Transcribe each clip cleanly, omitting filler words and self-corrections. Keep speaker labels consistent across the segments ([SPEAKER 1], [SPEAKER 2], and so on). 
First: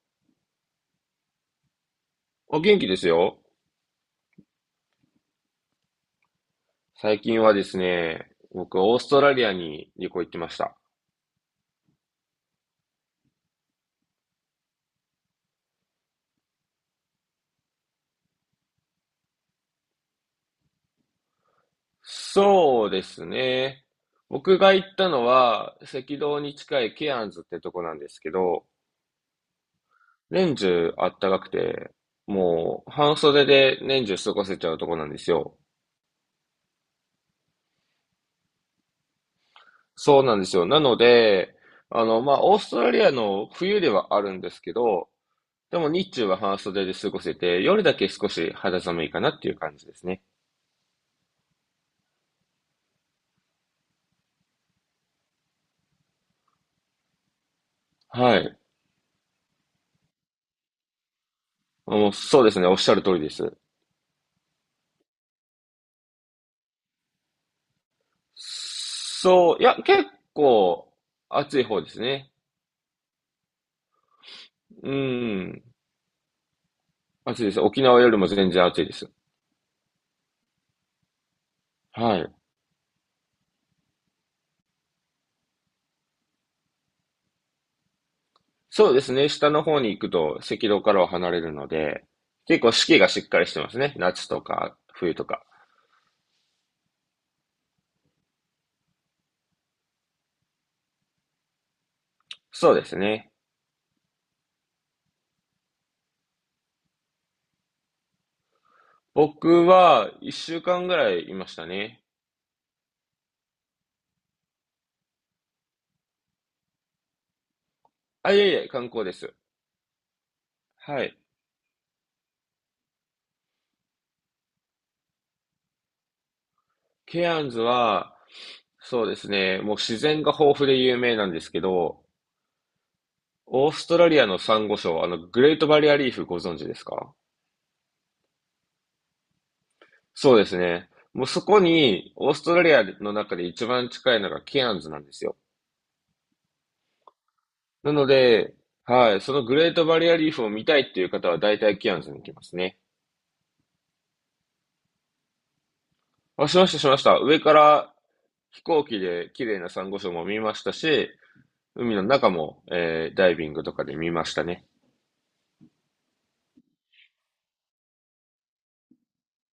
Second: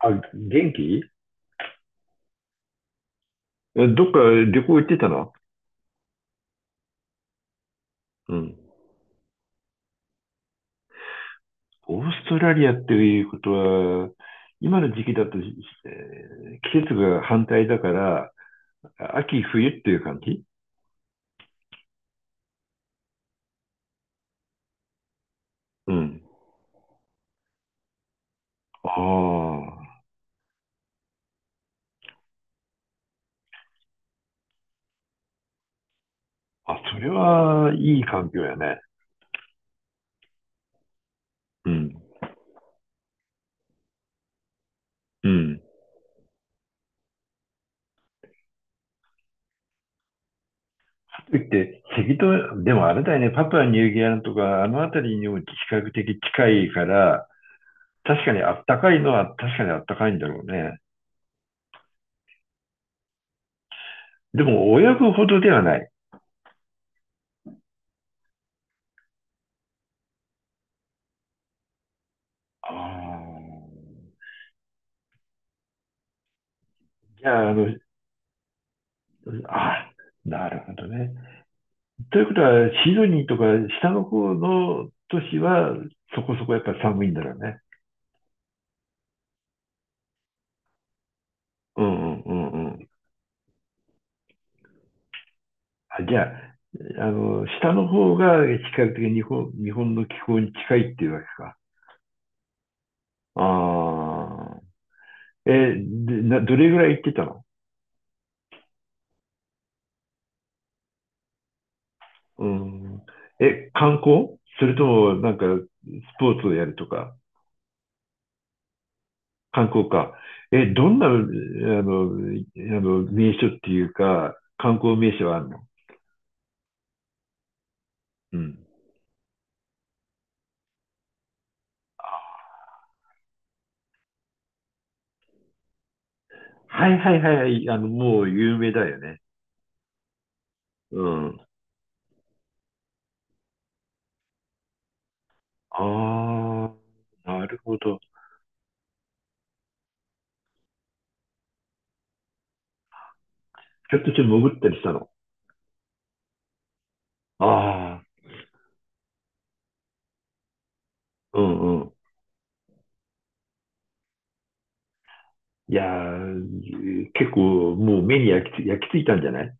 [SPEAKER 1] あ、元気？
[SPEAKER 2] お元気ですよ。
[SPEAKER 1] どっか旅行行ってたの？
[SPEAKER 2] 最近はですね、
[SPEAKER 1] うん。
[SPEAKER 2] 僕、オーストラリアに旅行行ってました。
[SPEAKER 1] オーストラリアっていうことは、今の時期だと、季節が反対だから、秋冬っていう感じ？
[SPEAKER 2] そうですね。僕が行ったのは、
[SPEAKER 1] う
[SPEAKER 2] 赤
[SPEAKER 1] ん。
[SPEAKER 2] 道に近いケアンズってとこなんですけど、
[SPEAKER 1] あ
[SPEAKER 2] 年中あったかくて、もう半袖で年中過ごせちゃうとこなんですよ。
[SPEAKER 1] あ。あ、それはいい環境やね。
[SPEAKER 2] そうなんですよ。なので、
[SPEAKER 1] うん。
[SPEAKER 2] まあ、オーストラリアの冬ではあるんですけど、
[SPEAKER 1] うん。
[SPEAKER 2] でも日中は半袖で過ごせて、夜だけ少し肌寒いかなっていう感じですね。
[SPEAKER 1] かといって、赤道、でもあれだよね、パプアニューギニアとか、あの辺りにも比較的近いから、確か
[SPEAKER 2] は
[SPEAKER 1] にあ
[SPEAKER 2] い。
[SPEAKER 1] ったかいのは確かにあったかいんだろうね。
[SPEAKER 2] もうそうですね、おっしゃる通りです。
[SPEAKER 1] でも、親子ほどではない。
[SPEAKER 2] そう、いや、結構暑い方ですね。
[SPEAKER 1] ああ、
[SPEAKER 2] うん、
[SPEAKER 1] じ
[SPEAKER 2] 暑い
[SPEAKER 1] ゃあ、
[SPEAKER 2] です。沖縄よりも全然暑いです。
[SPEAKER 1] あ、なるほどね。と
[SPEAKER 2] は
[SPEAKER 1] いう
[SPEAKER 2] い。
[SPEAKER 1] ことは、シドニーとか下の方の都市はそこそこやっぱ寒いんだろうね。
[SPEAKER 2] そうですね、下の方に行くと赤道からは離れるの
[SPEAKER 1] う
[SPEAKER 2] で、
[SPEAKER 1] んうんう
[SPEAKER 2] 結
[SPEAKER 1] んう
[SPEAKER 2] 構四
[SPEAKER 1] ん。
[SPEAKER 2] 季がしっかりしてますね。夏とか冬とか。
[SPEAKER 1] あ、じゃあ、下の方が比較的日本の気候に近いっていうわけか。
[SPEAKER 2] そうですね。
[SPEAKER 1] ああ、でな、どれぐらい行ってたの？
[SPEAKER 2] 僕は一週間ぐらいいましたね。
[SPEAKER 1] うん。観光それともなんかスポーツをやるとか？
[SPEAKER 2] あ、いえいえ、観光です。
[SPEAKER 1] 観光か。どん
[SPEAKER 2] は
[SPEAKER 1] な、
[SPEAKER 2] い。
[SPEAKER 1] 名所っていうか、観光名所はあるの？
[SPEAKER 2] ケアンズは、
[SPEAKER 1] うん。
[SPEAKER 2] そうですね、もう自然が豊富で有名なんですけど、オーストラリアのサンゴ礁、グレートバリアリーフご存知です
[SPEAKER 1] はい
[SPEAKER 2] か？
[SPEAKER 1] はいはいはい。もう有名だよね。
[SPEAKER 2] そうですね。
[SPEAKER 1] う
[SPEAKER 2] もう
[SPEAKER 1] ん。
[SPEAKER 2] そこに、オーストラリアの中で一番近いのがケアンズなんですよ。
[SPEAKER 1] ああ、なるほ
[SPEAKER 2] な
[SPEAKER 1] ど。
[SPEAKER 2] ので、はい、そのグレートバリアリーフを見たいっていう方は大体ケアンズに行きますね。
[SPEAKER 1] ちょっと潜ったりしたの？
[SPEAKER 2] あ、しました、しました。上から
[SPEAKER 1] ああ、
[SPEAKER 2] 飛行機で綺麗なサンゴ礁も見ましたし、
[SPEAKER 1] うんう
[SPEAKER 2] 海
[SPEAKER 1] ん。
[SPEAKER 2] の中も、ダイビングとかで見ましたね。
[SPEAKER 1] いやー、結構もう目に焼き付いたんじゃない？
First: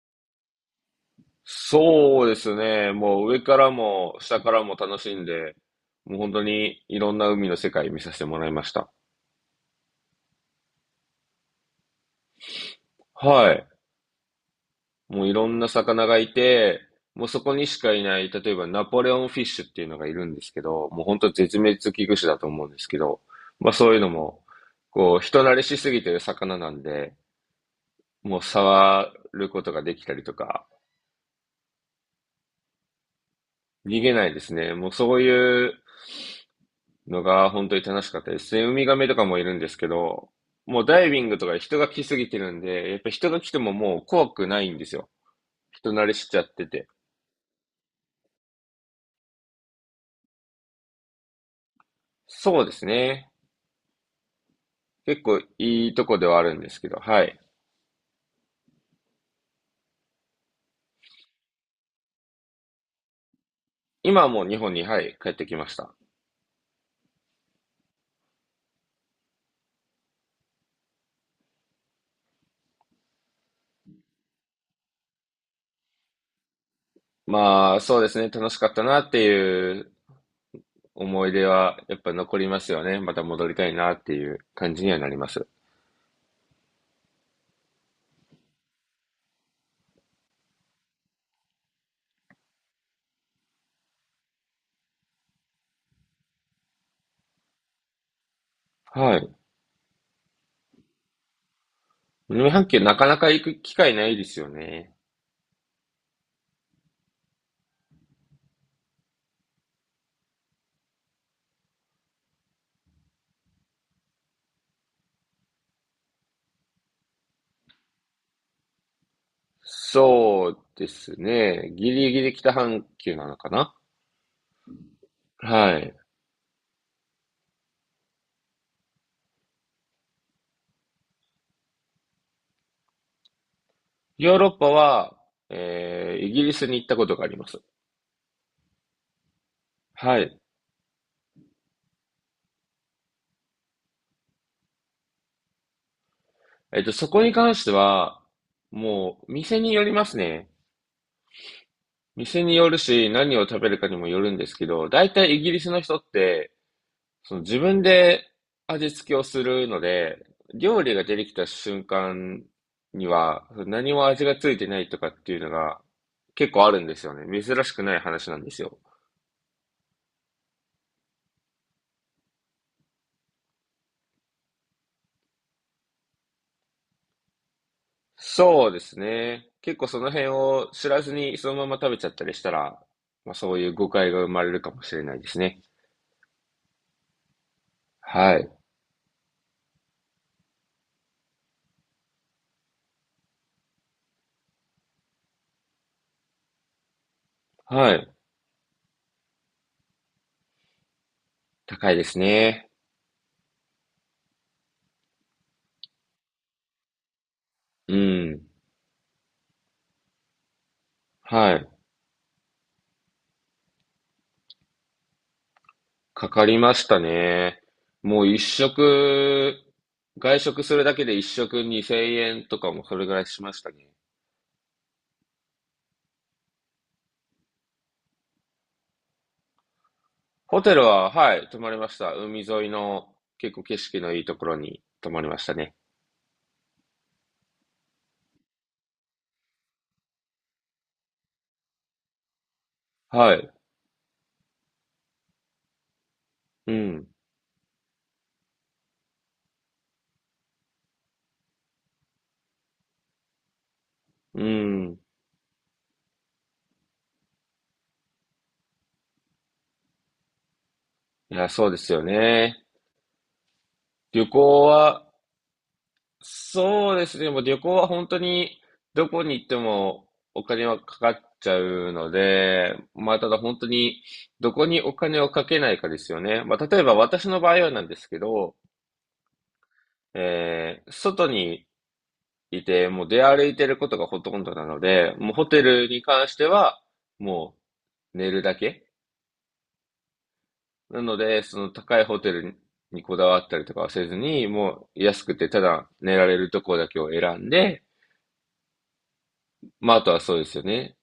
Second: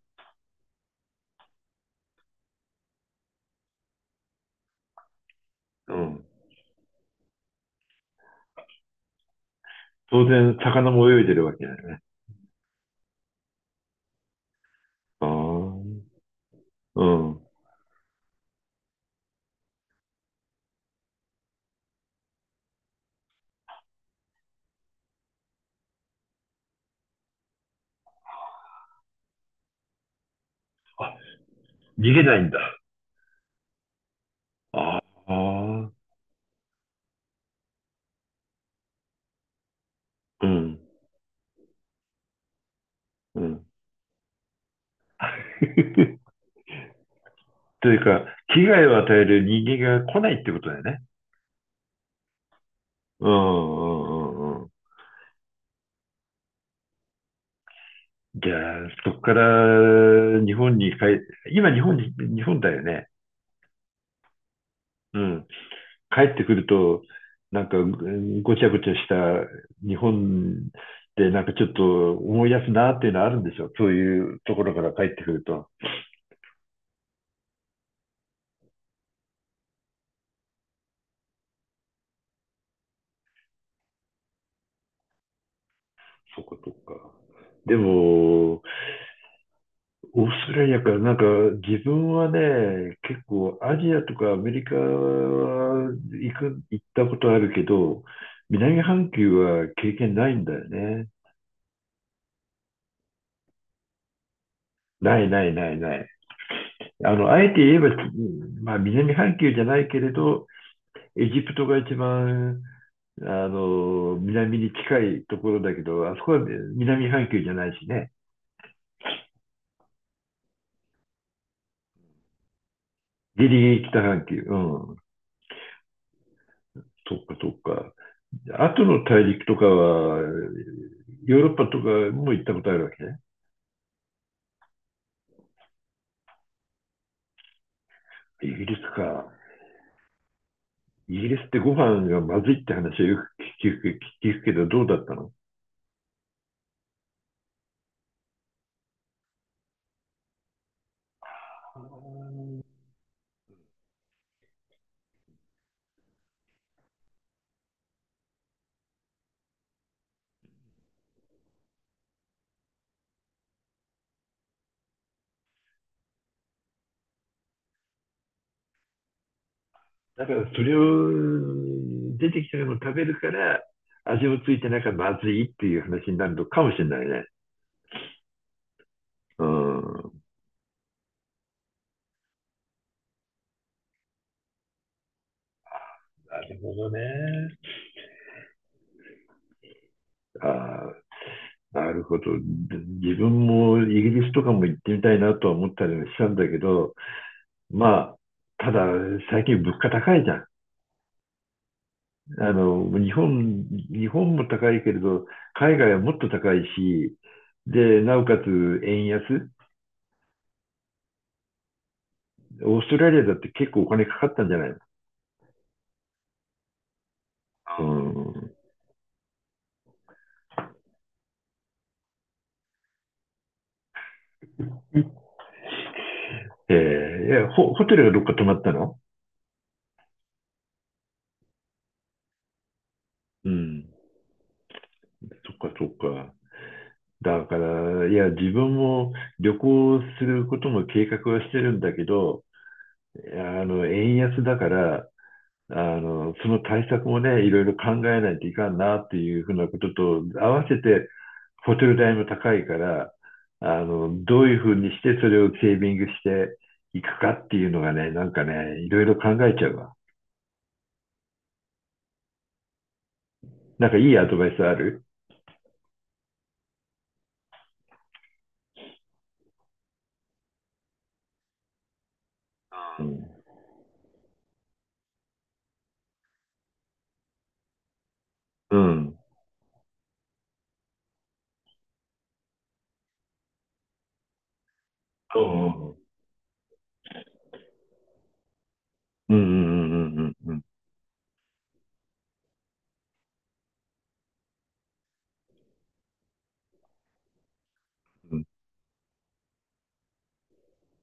[SPEAKER 2] そうですね。もう上からも下からも楽しんで、
[SPEAKER 1] う
[SPEAKER 2] もう
[SPEAKER 1] ん。
[SPEAKER 2] 本当にいろんな海の世界見させてもらいました。
[SPEAKER 1] 当然、魚も泳いでるわけだよね。
[SPEAKER 2] はい。も
[SPEAKER 1] あ
[SPEAKER 2] ういろんな
[SPEAKER 1] あ、
[SPEAKER 2] 魚がいて、
[SPEAKER 1] う
[SPEAKER 2] もう
[SPEAKER 1] ん。
[SPEAKER 2] そこにしかいない、例えばナポレオンフィッシュっていうのがいるんですけど、もう本当絶滅危惧種だと思うんですけど、まあそういうのも、こう人慣れしすぎてる魚なんで、もう触ることができたりとか、
[SPEAKER 1] あ、逃げないんだ。
[SPEAKER 2] 逃げないですね。もう
[SPEAKER 1] あ
[SPEAKER 2] そういう
[SPEAKER 1] あ、
[SPEAKER 2] のが本当に楽しかったですね。ウミガメとかもいるんですけど、
[SPEAKER 1] うん、
[SPEAKER 2] もうダイビングとか人が来すぎてるんで、やっぱ人
[SPEAKER 1] う
[SPEAKER 2] が来て
[SPEAKER 1] ん。
[SPEAKER 2] ももう怖くないんですよ。人慣れ しちゃってて。
[SPEAKER 1] というか、危害を与える人間が来ないってことだよね。
[SPEAKER 2] そうです
[SPEAKER 1] うんう
[SPEAKER 2] ね。
[SPEAKER 1] んうんうん。
[SPEAKER 2] 結構いいとこではあるんですけど、はい。
[SPEAKER 1] じゃあ、そこから日本に帰、今日本に、日本だよね。
[SPEAKER 2] 今はもう日本に、はい、
[SPEAKER 1] う
[SPEAKER 2] 帰っ
[SPEAKER 1] ん。
[SPEAKER 2] てきました。
[SPEAKER 1] 帰ってくると、なんかごちゃごちゃした日本でなんかちょっと思い出すなっていうのはあるんでしょ。そういうところから帰ってくると。
[SPEAKER 2] まあ、そうですね。楽しかったなっていう思い出はやっぱ残りますよね。また戻りたいなっていう感じにはなります。
[SPEAKER 1] そっかそっか。でも、オーストラリアか、なんか自分はね、結構アジアとかアメリカは行ったことあるけど、南半
[SPEAKER 2] は
[SPEAKER 1] 球
[SPEAKER 2] い。
[SPEAKER 1] は経験ないんだよね。
[SPEAKER 2] 南半球なかなか行く機会ないですよね。
[SPEAKER 1] ないないないない。あえて言えば、まあ南半球じゃないけれど、エジプトが一番、南に近いところだけど、あそこは南半球じゃないしね。
[SPEAKER 2] そうですね。ギリギリ北半球なの
[SPEAKER 1] ギ
[SPEAKER 2] か
[SPEAKER 1] リギ
[SPEAKER 2] な？
[SPEAKER 1] リ北半球。うん。
[SPEAKER 2] はい。
[SPEAKER 1] そっかそっか。後の大陸とかは、ヨーロッパとかも行ったことあるわけね。
[SPEAKER 2] ヨーロッパは、イギリスに行ったことがあります。
[SPEAKER 1] イギリスか。
[SPEAKER 2] はい。
[SPEAKER 1] イギリスってご飯がまずいって話はよく聞くけど、どうだったの？
[SPEAKER 2] えっと、そこに関しては、もう、店によりますね。店によるし、何を食べるかにもよるんですけど、大体イギリスの人って、その自分で味付けをするので、料理が出てきた瞬間には、何も味がついてないとかっていうのが結構あるんですよね。珍しくない話なんですよ。
[SPEAKER 1] だからそれを出てきたのを食べるから、味もついてなきゃまずいっていう話になるのかもしれないね。
[SPEAKER 2] そうです
[SPEAKER 1] う
[SPEAKER 2] ね。結
[SPEAKER 1] ん。
[SPEAKER 2] 構そ
[SPEAKER 1] な
[SPEAKER 2] の辺を知らずにそのまま食べちゃったりしたら、まあそういう誤解が生まれるかもしれないですね。
[SPEAKER 1] るほどね。
[SPEAKER 2] はい。
[SPEAKER 1] ああ、なるほど。自分もイギリスとかも行ってみたいなとは思ったりもしたんだけど、
[SPEAKER 2] はい。
[SPEAKER 1] まあ、ただ最近物価高いじゃん。
[SPEAKER 2] 高いですね。
[SPEAKER 1] 日本も高いけれど、海外はもっと高いし、
[SPEAKER 2] う
[SPEAKER 1] で、なおか
[SPEAKER 2] ん。
[SPEAKER 1] つ円安。
[SPEAKER 2] はい。
[SPEAKER 1] オーストラリアだって結構お金かかったんじゃないの？
[SPEAKER 2] かかりましたね。もう一食、外食するだけで一食2000円とかもそれぐらいしましたね。
[SPEAKER 1] うん。いやホテルがどっか泊まったの？
[SPEAKER 2] ホテルは、はい、泊まりました。海沿いの
[SPEAKER 1] う
[SPEAKER 2] 結構景
[SPEAKER 1] ん。
[SPEAKER 2] 色のいいところに泊まりました
[SPEAKER 1] そっ
[SPEAKER 2] ね。
[SPEAKER 1] かそっか。だから、いや、自分も旅行することも計画はしてるんだけど、
[SPEAKER 2] はい。
[SPEAKER 1] 円安だから、その
[SPEAKER 2] う
[SPEAKER 1] 対策
[SPEAKER 2] ん。
[SPEAKER 1] もね、いろいろ考えないといかんなっていうふうなことと、合わせてホテル代も高いから、ど
[SPEAKER 2] う
[SPEAKER 1] ういうふうに
[SPEAKER 2] ん。
[SPEAKER 1] してそれをセービングしていくかっていうのがね、なんかね、いろいろ考えちゃうわ。
[SPEAKER 2] いや、そうですよね。
[SPEAKER 1] なんかいい
[SPEAKER 2] 旅
[SPEAKER 1] アドバイス
[SPEAKER 2] 行
[SPEAKER 1] ある？
[SPEAKER 2] は、そうですね。でもう旅行は本当にどこに行ってもお金はかかっちゃうので、
[SPEAKER 1] う
[SPEAKER 2] まあ
[SPEAKER 1] ん。
[SPEAKER 2] ただ本当にどこにお金をかけないかですよね。まあ例えば私の場合はなんですけど、
[SPEAKER 1] うん。
[SPEAKER 2] 外にいてもう出歩いてることがほとんどなので、もうホテル
[SPEAKER 1] そ
[SPEAKER 2] に関してはもう寝るだけ。
[SPEAKER 1] う。うんうんうんうんうん
[SPEAKER 2] なので、その高いホテルにこだわったりとかはせずに、もう安くてただ寝られるところだけを選んで、
[SPEAKER 1] うん
[SPEAKER 2] まあ、あとはそうですよね。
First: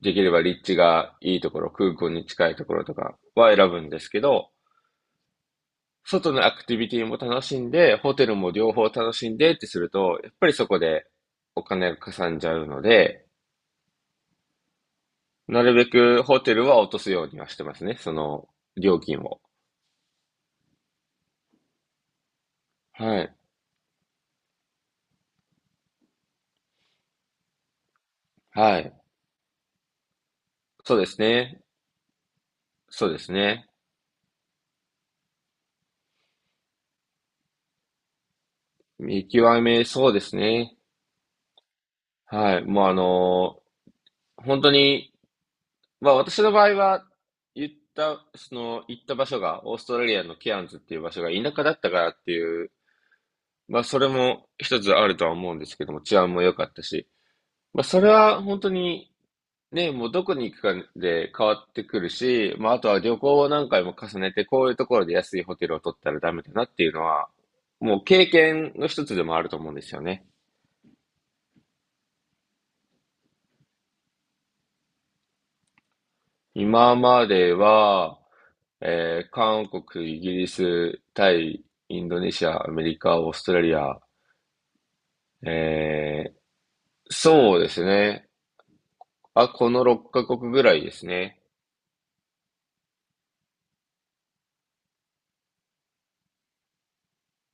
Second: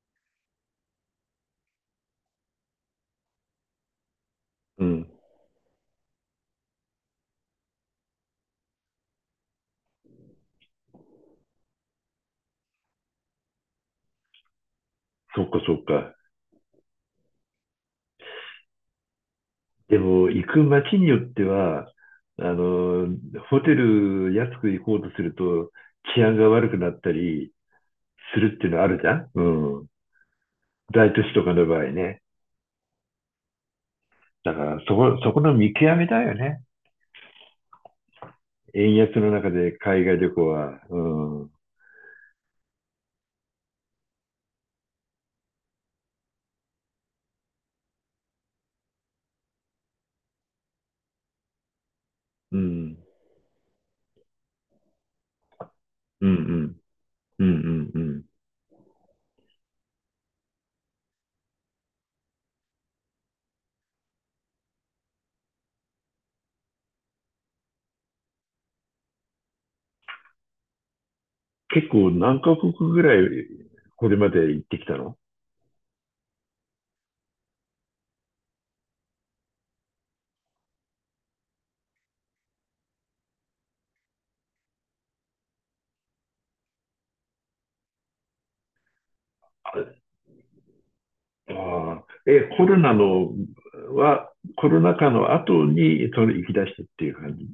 [SPEAKER 2] できれば立地がいいところ、空港に近いところとかは選ぶんですけど、
[SPEAKER 1] うん。
[SPEAKER 2] 外のアクティビティも楽しんで、ホテルも両方楽しんでってすると、やっぱりそこでお金がかさんじゃうので、
[SPEAKER 1] そっか
[SPEAKER 2] なる
[SPEAKER 1] そっ
[SPEAKER 2] べ
[SPEAKER 1] か。
[SPEAKER 2] くホテルは落とすようにはしてますね。その料金を。
[SPEAKER 1] でも、行く街によっては、あの、
[SPEAKER 2] はい。
[SPEAKER 1] ホテル安く行こうとすると治安が悪くなったり、するっていうの
[SPEAKER 2] は
[SPEAKER 1] はあ
[SPEAKER 2] い。
[SPEAKER 1] るじゃん。うん。
[SPEAKER 2] そう
[SPEAKER 1] 大
[SPEAKER 2] で
[SPEAKER 1] 都
[SPEAKER 2] す
[SPEAKER 1] 市とか
[SPEAKER 2] ね。
[SPEAKER 1] の場合ね。
[SPEAKER 2] そうですね。
[SPEAKER 1] だから、そこの見極めだよね。円安
[SPEAKER 2] 見
[SPEAKER 1] の中
[SPEAKER 2] 極
[SPEAKER 1] で
[SPEAKER 2] め、
[SPEAKER 1] 海
[SPEAKER 2] そう
[SPEAKER 1] 外
[SPEAKER 2] で
[SPEAKER 1] 旅
[SPEAKER 2] す
[SPEAKER 1] 行
[SPEAKER 2] ね。
[SPEAKER 1] は。うん。うん。
[SPEAKER 2] はい。もう本当にまあ私の場合は、言った、その、行った場所が、オーストラリアのケアンズっていう場所が田舎だったからって
[SPEAKER 1] う
[SPEAKER 2] いう、
[SPEAKER 1] ん
[SPEAKER 2] まあそれも一つあるとは思うんですけども、治
[SPEAKER 1] う
[SPEAKER 2] 安
[SPEAKER 1] ん。
[SPEAKER 2] も
[SPEAKER 1] う
[SPEAKER 2] 良かっ
[SPEAKER 1] ん
[SPEAKER 2] たし、
[SPEAKER 1] う
[SPEAKER 2] まあ
[SPEAKER 1] んう
[SPEAKER 2] それ
[SPEAKER 1] ん。
[SPEAKER 2] は本当に、ね、もうどこに行くかで変わってくるし、まああとは旅行を何回も重ねて、こういうところで安いホテルを取ったらダメだなっていうのは、もう経験の一つでもあると思うんですよね。
[SPEAKER 1] 結構何カ国ぐらいこれまで行ってきたの？
[SPEAKER 2] 今までは、韓国、イギリス、タイ、インドネシア、アメリカ、オーストラリア。えーそうですね。あ、こ
[SPEAKER 1] あ
[SPEAKER 2] の6カ国ぐらいですね。
[SPEAKER 1] あ。え、コロナのは、コロナ禍の後にそれ行き出したっていう感じ？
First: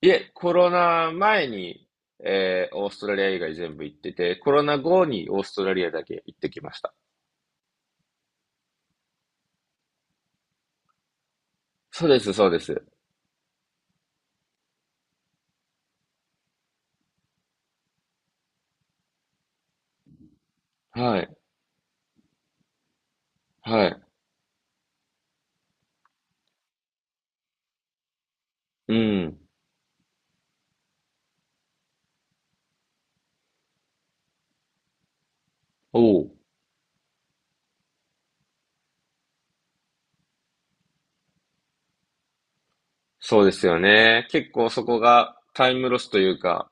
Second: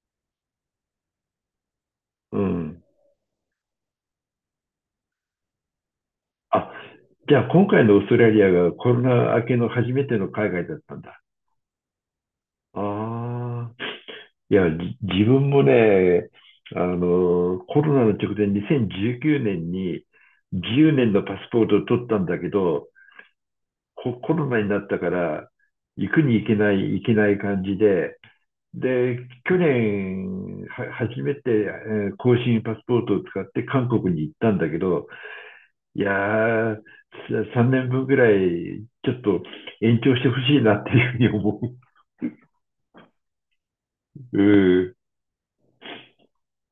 [SPEAKER 2] いえ、コロナ前に、
[SPEAKER 1] うん。
[SPEAKER 2] オーストラリア以外全部行ってて、コロナ後にオーストラリアだけ行ってき
[SPEAKER 1] あ、
[SPEAKER 2] ました。
[SPEAKER 1] じゃあ今回のオーストラリアがコロナ明けの初めての海外だったんだ。
[SPEAKER 2] そうです、そうです。
[SPEAKER 1] ああ。いや、自分もね、コロナの直前、2019年に10年
[SPEAKER 2] は
[SPEAKER 1] のパ
[SPEAKER 2] い、
[SPEAKER 1] スポートを取ったんだけど、
[SPEAKER 2] はい。
[SPEAKER 1] コロナになったから、行くに行けない、行けない感じで、
[SPEAKER 2] う
[SPEAKER 1] で、
[SPEAKER 2] ん。
[SPEAKER 1] 去年、は、初めて、更新パスポートを使って韓国に行ったんだけど、いや
[SPEAKER 2] おう。
[SPEAKER 1] ー、3年分ぐらい、ちょっと延長してほしいなっていうふうに思
[SPEAKER 2] そうですよね。
[SPEAKER 1] う。う
[SPEAKER 2] 結構そ
[SPEAKER 1] ん、
[SPEAKER 2] こがタイムロスというか、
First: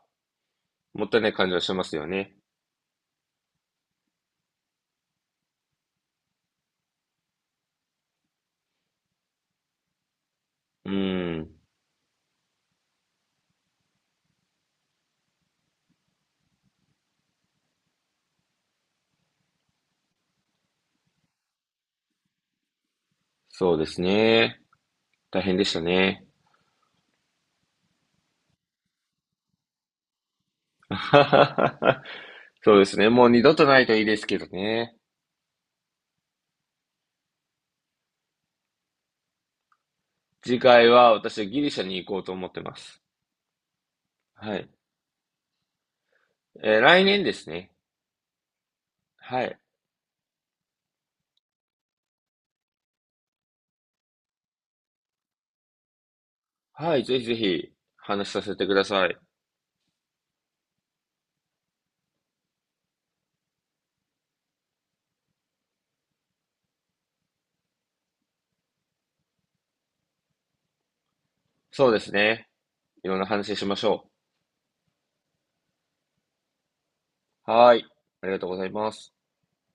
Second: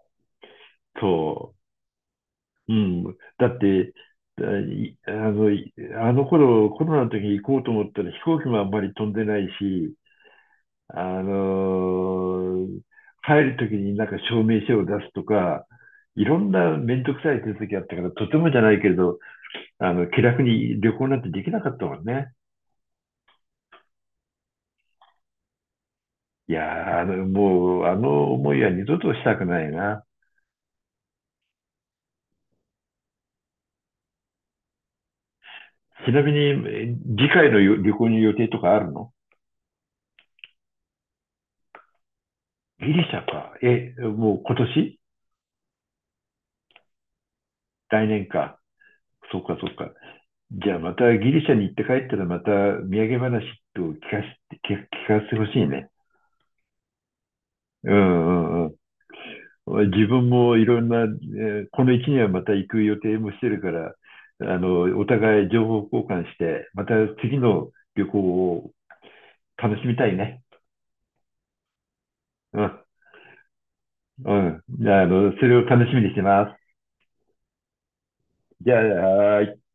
[SPEAKER 2] もったいない感じ
[SPEAKER 1] そ
[SPEAKER 2] は
[SPEAKER 1] う。
[SPEAKER 2] しますよね。
[SPEAKER 1] うん。だって、だいあの、いあの頃、コロナの時に行こうと思ったら飛行機もあんまり飛んでないし、
[SPEAKER 2] う
[SPEAKER 1] あ
[SPEAKER 2] ん。
[SPEAKER 1] のー帰る時になんか証明書を出すとか、いろんなめんどくさい手続きあったから、とてもじゃないけれど、気楽に旅行なんてできなかったもんね。
[SPEAKER 2] そうですね。大変でしたね。
[SPEAKER 1] いやー、もう、あの思いは二度としたくないな。
[SPEAKER 2] そうですね。もう二度とないといいですけどね。
[SPEAKER 1] ちなみに、次回の旅行に予定とかあるの？
[SPEAKER 2] 次回は私はギリシャに行こうと思ってま
[SPEAKER 1] ギリ
[SPEAKER 2] す。
[SPEAKER 1] シャか。もう今
[SPEAKER 2] はい。
[SPEAKER 1] 年？
[SPEAKER 2] 来年ですね。
[SPEAKER 1] 来年か。そ
[SPEAKER 2] は
[SPEAKER 1] うか、
[SPEAKER 2] い。
[SPEAKER 1] そうか。じゃあまたギリシャに行って帰ったらまた土産話と聞かせて、聞かせてほしいね。
[SPEAKER 2] はい。ぜひぜひ
[SPEAKER 1] う
[SPEAKER 2] 話させ
[SPEAKER 1] んう
[SPEAKER 2] てく
[SPEAKER 1] ん
[SPEAKER 2] ださい。
[SPEAKER 1] うん。自分もいろんな、この1年はまた行く予定もしてるから、お互い情報交換して、また次の旅行を楽しみたいね。
[SPEAKER 2] そうですね。
[SPEAKER 1] うん、
[SPEAKER 2] いろんな話しましょ
[SPEAKER 1] うん。じゃあ、それを楽しみにしてます。
[SPEAKER 2] う。はい。ありがとうござい
[SPEAKER 1] じゃあ、
[SPEAKER 2] ます。
[SPEAKER 1] はーい。